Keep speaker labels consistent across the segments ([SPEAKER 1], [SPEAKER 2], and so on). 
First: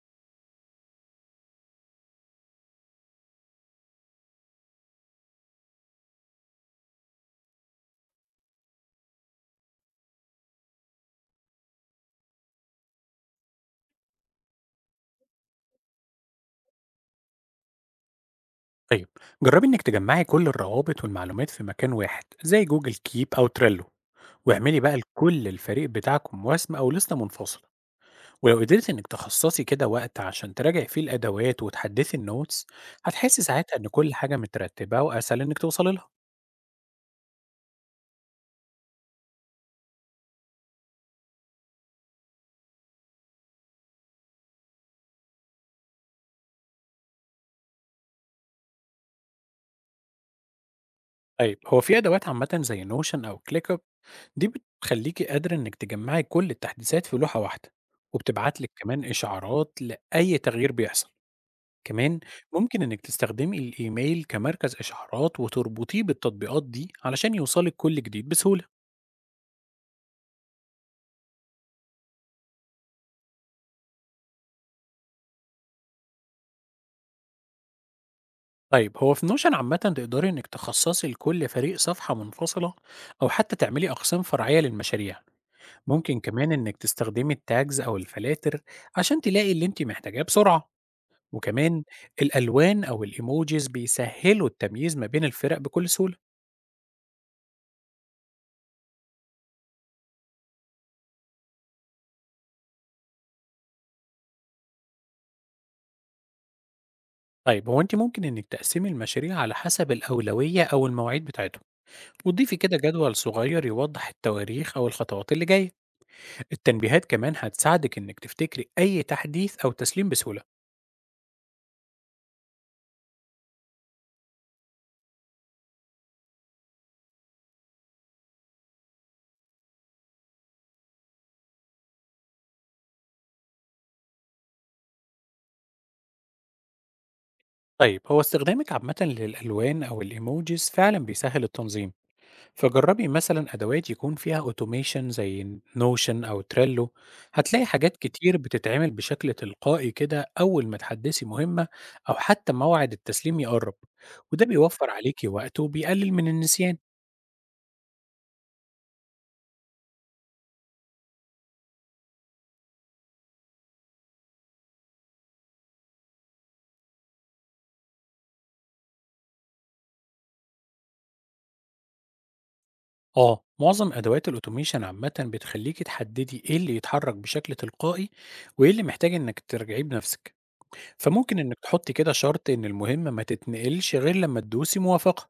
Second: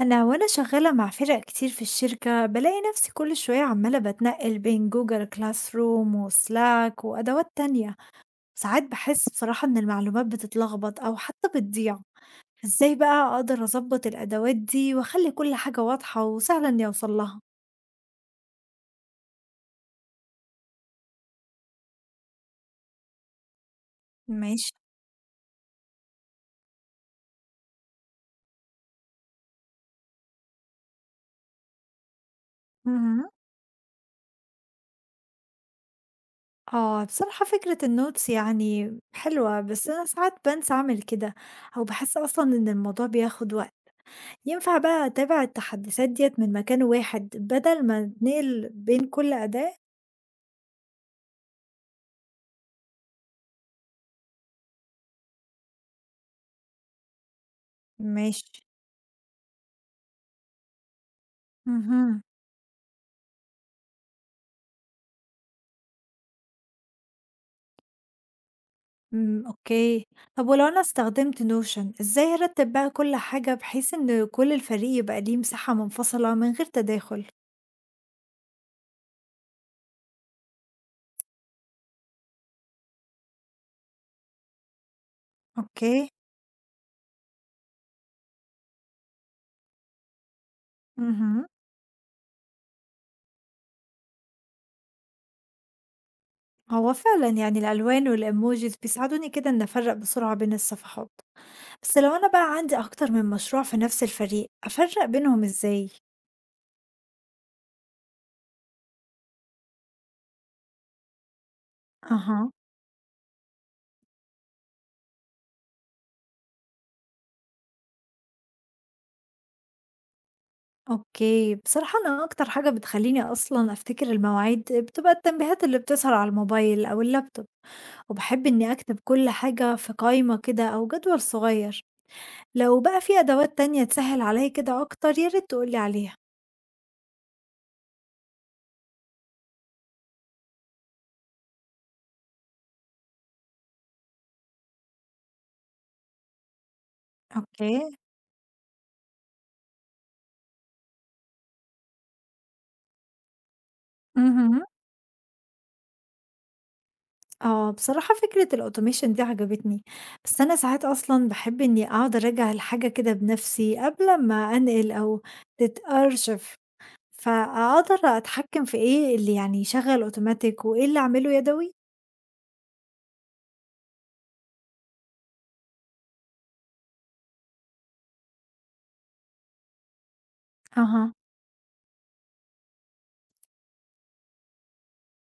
[SPEAKER 1] أنا شغالة مع فرق كتير في الشركة بلاقي نفسي كل شوية عمالة بتنقل بين جوجل كلاس روم وسلاك وأدوات تانية. ساعات بحس بصراحة إن المعلومات بتتلخبط أو حتى بتضيع. إزاي بقى أقدر أظبط الأدوات دي وأخلي كل حاجة واضحة وسهلة إني أوصل لها؟
[SPEAKER 2] طيب، جربي إنك تجمعي كل الروابط والمعلومات في مكان واحد زي جوجل كيب أو تريلو.
[SPEAKER 1] ماشي.
[SPEAKER 2] واعملي بقى لكل الفريق بتاعكم وسم أو لستة منفصلة، ولو قدرت إنك تخصصي كده وقت عشان تراجعي فيه الأدوات وتحدثي النوتس
[SPEAKER 1] مهم.
[SPEAKER 2] هتحسي ساعتها إن كل حاجة مترتبة وأسهل إنك توصلي لها.
[SPEAKER 1] آه بصراحة فكرة النوتس يعني حلوة، بس أنا ساعات بنسى أعمل كده أو بحس أصلا إن الموضوع بياخد وقت. ينفع بقى أتابع التحديثات ديّة من مكان واحد بدل ما أتنقل بين كل أداة؟
[SPEAKER 2] طيب، هو في أدوات عامة زي نوشن أو كليك أب، دي بتخليكي قادرة إنك تجمعي كل التحديثات في لوحة واحدة
[SPEAKER 1] ماشي.
[SPEAKER 2] وبتبعتلك كمان إشعارات لأي تغيير بيحصل. كمان
[SPEAKER 1] اهم،
[SPEAKER 2] ممكن إنك تستخدمي الإيميل كمركز إشعارات وتربطيه بالتطبيقات دي علشان يوصلك كل جديد بسهولة.
[SPEAKER 1] إمم، أوكي. طب ولو أنا استخدمت notion إزاي أرتب بقى كل حاجة بحيث إن كل الفريق يبقى ليه مساحة منفصلة من غير تداخل؟
[SPEAKER 2] طيب، هو في نوشن عامة تقدري إنك تخصصي لكل فريق صفحة منفصلة أو حتى تعملي أقسام فرعية للمشاريع.
[SPEAKER 1] أوكي.
[SPEAKER 2] ممكن كمان إنك تستخدمي التاجز أو الفلاتر عشان تلاقي اللي أنت محتاجاه بسرعة.
[SPEAKER 1] اهم.
[SPEAKER 2] وكمان الألوان أو الإيموجيز بيسهلوا التمييز ما بين الفرق بكل سهولة.
[SPEAKER 1] هو فعلًا يعني الألوان والemojis بيساعدوني كده إني أفرّق بسرعة بين الصفحات، بس لو أنا بقى عندي أكتر من مشروع في نفس الفريق أفرّق بينهم إزاي؟
[SPEAKER 2] طيب، هو أنت ممكن إنك تقسمي المشاريع على حسب الأولوية أو المواعيد بتاعتهم.
[SPEAKER 1] أها.
[SPEAKER 2] وضيفي كده جدول صغير يوضح التواريخ أو الخطوات اللي جاية. التنبيهات كمان هتساعدك إنك تفتكري أي تحديث أو تسليم بسهولة.
[SPEAKER 1] أوكي، بصراحة أنا أكتر حاجة بتخلّيني أصلًا أفتكر المواعيد بتبقى التنبيهات اللي بتظهر على الموبايل أو اللابتوب، وباحب إني أكتب كل حاجة في قايمة كده أو جدول صغير، لو بقى في أدوات تانية تسهّل عليَّ كده أكتر يا ريت تقول لي عليها.
[SPEAKER 2] طيب، هو استخدامك عامة للألوان أو الإيموجيز فعلا بيسهل التنظيم، فجربي مثلا أدوات يكون فيها أوتوميشن زي نوشن أو تريلو. هتلاقي
[SPEAKER 1] أوكي.
[SPEAKER 2] حاجات كتير بتتعمل بشكل تلقائي كده أول ما تحدثي مهمة أو حتى موعد التسليم يقرب، وده
[SPEAKER 1] اهم.
[SPEAKER 2] بيوفر عليكي وقت وبيقلل من النسيان.
[SPEAKER 1] آه، بصراحة فكرة الautomation دي عجبتني، بس أنا ساعات أصلًا باحب إني أقعد أراجع الحاجة كده بنفسي قبل ما أنقل أو تتأرشف. فأقدر أتحكم في إيه اللي يعني يشغّل أوتوماتيك وإيه اللي أعمله يدوي؟
[SPEAKER 2] آه، معظم أدوات الأوتوميشن عامةً بتخلّيكِ تحددي إيه اللي يتحرك بشكل تلقائي، وإيه اللي محتاج إنِّك تراجعيه بنفسِك،
[SPEAKER 1] أها.
[SPEAKER 2] فممكن إنِّك تحطّي كده شرط إن المهمة ما تتنقلش غير لمّا تدوسي موافقة،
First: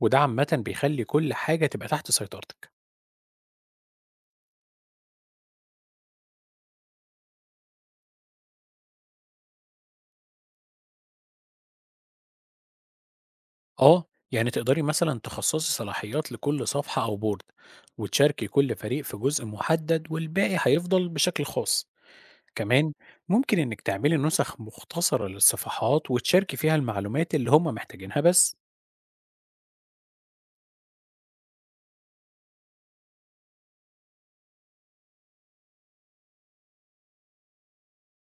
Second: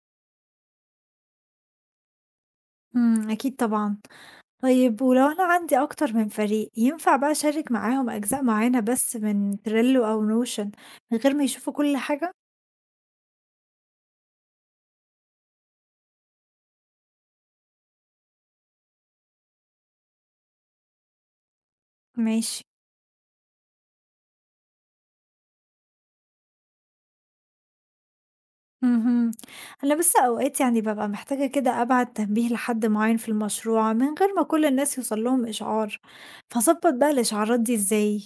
[SPEAKER 2] وده عامةً بيخلّي كل حاجة تبقى تحت سيطرتِك.
[SPEAKER 1] إمم، أكيد طبعًا. طيب ولو أنا عندي أكتر من فريق، ينفع بقى أشارك معاهم أجزاء معيّنة بس من Trello أو Notion من غير ما يشوفوا كل حاجة؟
[SPEAKER 2] آه، يعني تقدري مثلًا تخصّصي صلاحيات لكل صفحة أو بورد، وتشاركي كل فريق في جزء محدد والباقي هيفضل بشكل خاص.
[SPEAKER 1] ماشي.
[SPEAKER 2] كمان ممكن إنِّك تعملي نسخ مختصرة للصفحات وتشاركي فيها المعلومات اللي هم محتاجينها بس.
[SPEAKER 1] اهم. أنا بس أوقات يعني بابقى محتاجة كده أبعت تنبيه لحد معيّن في المشروع من غير ما كل الناس يوصل لهم إشعار، فاضبط بقى الإشعارات دي إزاي؟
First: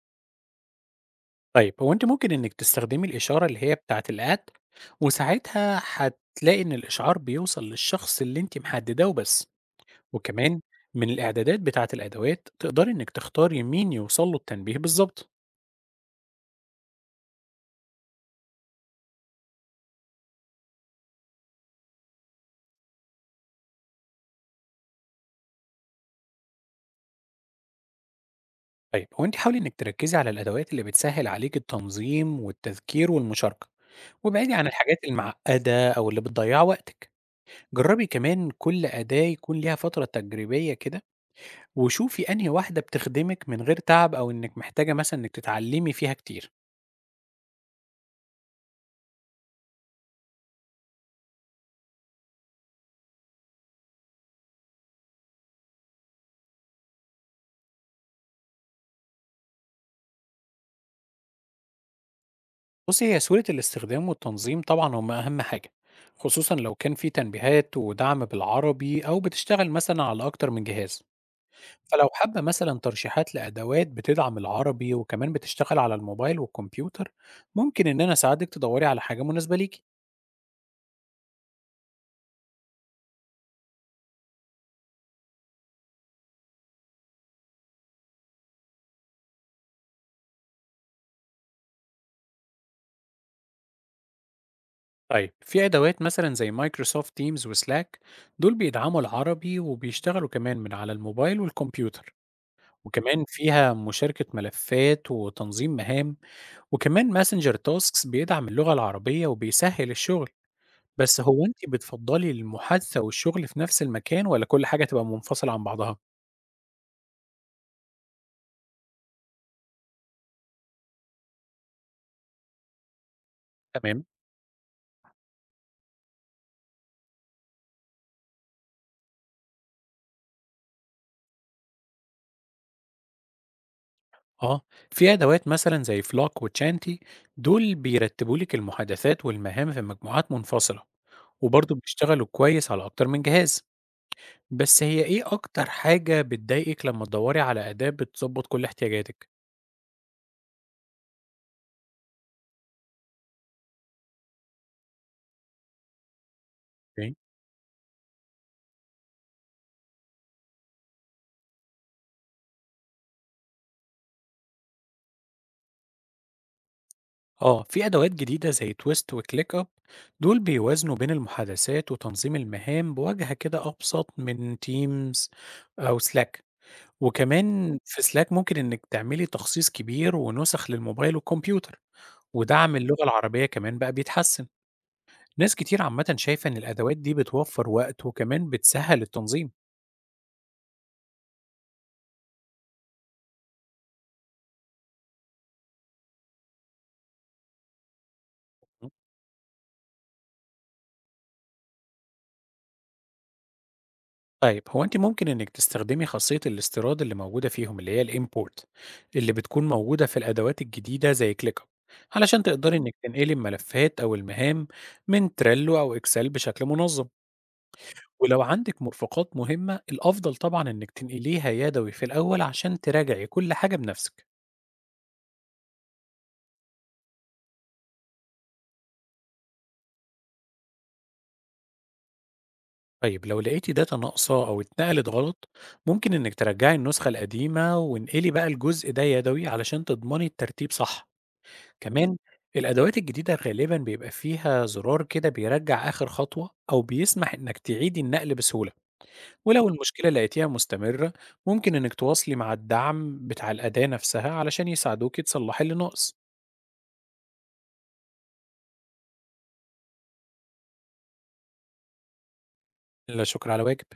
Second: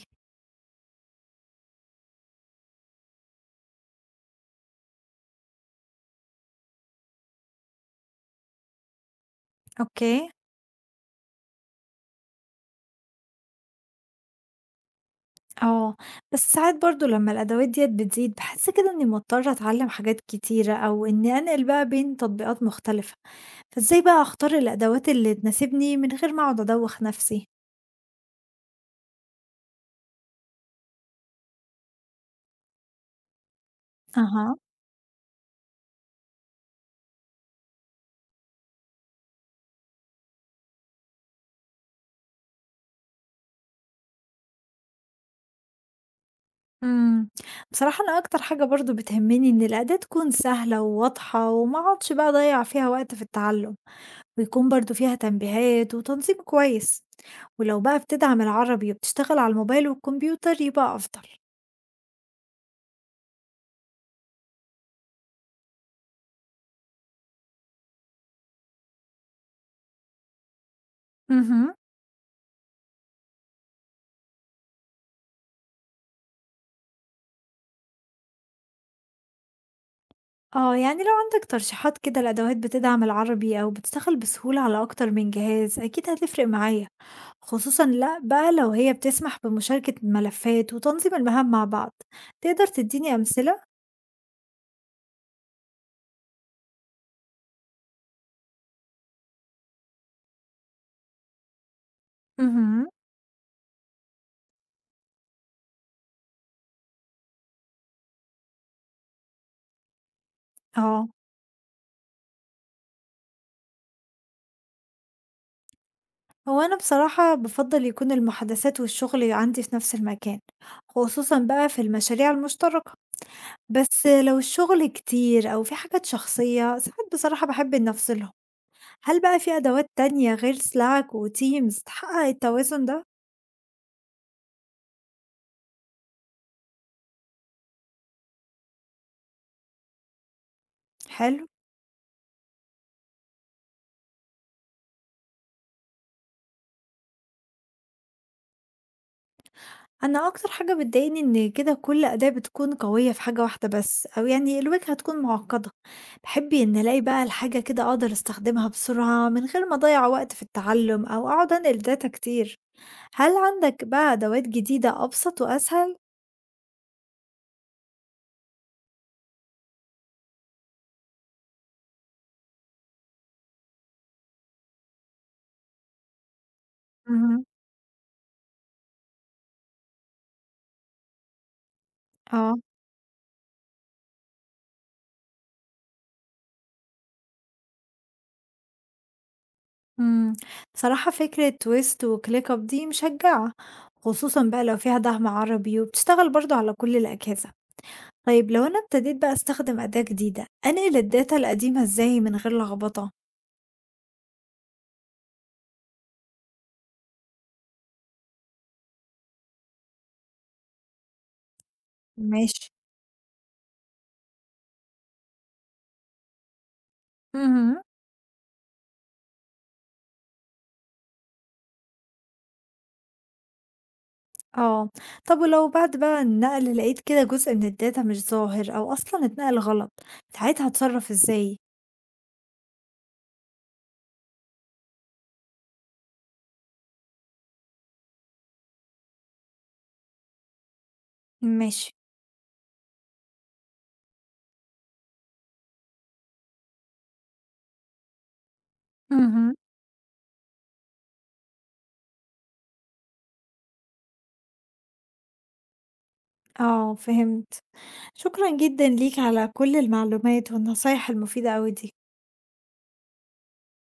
[SPEAKER 2] طيب، هو أنتِ ممكن إنِّك تستخدمي الإشارة اللي هي بتاعة الapp، وساعتها هتلاقي إن الإشعار بيوصل للشخص اللي أنتِ محدداه وبس.
[SPEAKER 1] أوكي.
[SPEAKER 2] وكمان من الإعدادات بتاعة الأدوات تقدري إنِّك تختاري مين يوصل له التنبيه بالضبط.
[SPEAKER 1] آه، بس ساعات برضه لمّا الأدوات ديّة بتزيد باحس كده إنّي مضطرة أتعلّم حاجات كتيرة أو إنّي أنقل بقى بين تطبيقات مختلفة، فإزاي بقى أختار الأدوات اللي تناسبني من غير ما أقعد أدوّخ نَفْسي؟
[SPEAKER 2] طيب، هو أنتِ حاولي إنِّك تركّزي على الأدوات اللي بتسهّل عليكِ التنظيم والتذكير والمشاركة، وابعدي
[SPEAKER 1] أها.
[SPEAKER 2] عن الحاجات المعقدة أو اللي بتضيّع وقتِك. جرّبي كمان كل أداة يكون ليها فترة تجريبية كده، وشوفي أنهي واحدة بتخدمِك من غير تعب أو إنِّك محتاجة مثلًا إنِّك تتعلّمي فيها كتير.
[SPEAKER 1] إمم، بصراحة أنا أكتر حاجة برضه بتهمّني إن الأداة تكون سهلة وواضحة وما أقعدش بقى أضيّع فيها وقت في التعلُّم، ويكون برضه فيها تنبيهات وتنظيم كويس، ولو بقى بتدعم العربي وبتشتغل على الموبايل والكمبيوتر يبقى أفضل.
[SPEAKER 2] بُصّي، هي سهولة الاستخدام والتنظيم طبعًا هم أهم حاجة، خصوصًا لو كان في تنبيهات ودعم بالعربي أو بتشتغل مثلًا على أكتر من جهاز.
[SPEAKER 1] اهم.
[SPEAKER 2] فلو حابة مثلًا ترشيحات لأدوات بتدعم العربي وكمان بتشتغل على الموبايل والكمبيوتر، ممكن إن أنا أساعدِك تدوّري على حاجة مناسبة ليكِ.
[SPEAKER 1] آه، يعني لو عندك ترشيحات كده لأدوات بتدعم العربي أو بتشتغل بسهولة على أكتر من جهاز أكيد هتفرق معايا، خصوصا لأ بقى لو هي بتسمح بمشاركة ملفات وتنظيم المهام مع بعض. تقدر تديني أمثلة؟
[SPEAKER 2] طيب، في أدوات مثلًا زي Microsoft Teams وSlack، دول بيدعموا العربي وبيشتغلوا كمان من على الموبايل والكمبيوتر.
[SPEAKER 1] مهم.
[SPEAKER 2] وكمان فيها مشاركة ملفات وتنظيم مهام. وكمان ماسنجر تاسكس بيدعم اللغة العربية وبيسهل الشغل.
[SPEAKER 1] اه.
[SPEAKER 2] بس هو انت بتفضلي المحادثة والشغل في نفس المكان ولا كل حاجة تبقى منفصلة عن بعضها؟
[SPEAKER 1] هو أنا بصراحة بفضل يكون المحادثات والشغل عندي في نفس المكان، خصوصا بقى في المشاريع المشتركة،
[SPEAKER 2] تمام.
[SPEAKER 1] بس لو الشغل كتير أو في حاجات شخصية ساعات بصراحة بحب إني أفصلهم. هل بقى في أدوات تانية غير Slack وTeams تحقق التوازن ده؟
[SPEAKER 2] اه، في ادوات مثلا زي فلاك وتشانتي، دول بيرتبوا لك المحادثات والمهام في مجموعات منفصلة،
[SPEAKER 1] حلو.
[SPEAKER 2] وبرضه بيشتغلوا كويس على اكتر من جهاز. بس هي ايه اكتر حاجة بتضايقك لما تدوري على اداة بتظبط كل احتياجاتك؟
[SPEAKER 1] أنا أكتر حاجة بتضايقني إن كده كل أداة بتكون قوية في حاجة واحدة بس أو يعني الواجهة تكون معقدة. بحب إن ألاقي بقى الحاجة كده أقدر أستخدمها بسرعة من غير ما أضيع وقت في التعلم أو أقعد أنقل داتا كتير. هل عندك بقى أدوات جديدة أبسط وأسهل؟
[SPEAKER 2] آه، في أدوات جديدة زي تويست وكليك أب، دول بيوازنوا بين المحادثات وتنظيم المهام بواجهة كده أبسط من تيمز أو سلاك.
[SPEAKER 1] مهم.
[SPEAKER 2] وكمان في سلاك ممكن إنك تعملي تخصيص كبير ونسخ للموبايل والكمبيوتر.
[SPEAKER 1] اه.
[SPEAKER 2] ودعم اللغة العربية كمان بقى بيتحسن. ناس كتير عامة شايفة إن الأدوات دي بتوفر وقت وكمان بتسهل التنظيم.
[SPEAKER 1] امم، بصراحة فكرة تويست وكليك اب دي مشجعة، خصوصا بقى لو فيها دعم عربي وبتشتغل برضو على كل الأجهزة. طيب لو أنا ابتديت بقى أستخدم أداة جديدة، أنقل الdata القديمة إزاي من غير لخبطة؟
[SPEAKER 2] طيب، هو انت ممكن انك تستخدمي خاصية الاستيراد اللي موجودة فيهم اللي هي الامبورت، اللي بتكون موجودة في الادوات الجديدة زي ClickUp، علشان
[SPEAKER 1] ماشي.
[SPEAKER 2] تقدري انك تنقلي الملفات او المهام من تريلو او اكسل بشكل منظم.
[SPEAKER 1] اهم.
[SPEAKER 2] ولو عندك مرفقات مهمة الافضل طبعا انك تنقليها يدوي في الاول عشان تراجعي كل حاجة بنفسك.
[SPEAKER 1] آه. طب ولو بعد بقى النقل لقيت كده جزء من الdata مش ظاهر أو أصلًا اتنقل غلط، ساعتها أتصرف إزاي؟
[SPEAKER 2] طيب، لو لقيتي داتا ناقصة أو اتنقلت غلط، ممكن إنك ترجعي النسخة القديمة وانقلي بقى الجزء ده يدوي علشان تضمني الترتيب صح.
[SPEAKER 1] ماشي.
[SPEAKER 2] كمان الأدوات الجديدة غالبًا بيبقى فيها زرار كده بيرجّع آخر خطوة أو بيسمح إنك تعيدي النقل بسهولة.
[SPEAKER 1] اهم.
[SPEAKER 2] ولو المشكلة لقيتيها مستمرة، ممكن إنك تواصلي مع الدعم بتاع الأداة نفسها علشان يساعدوكِ تصلحي اللي ناقص.
[SPEAKER 1] آه فهمت. شكرًا جدًا ليك على كل المعلومات والنصايح المفيدة أوي دي.
[SPEAKER 2] لا شكر على واجب.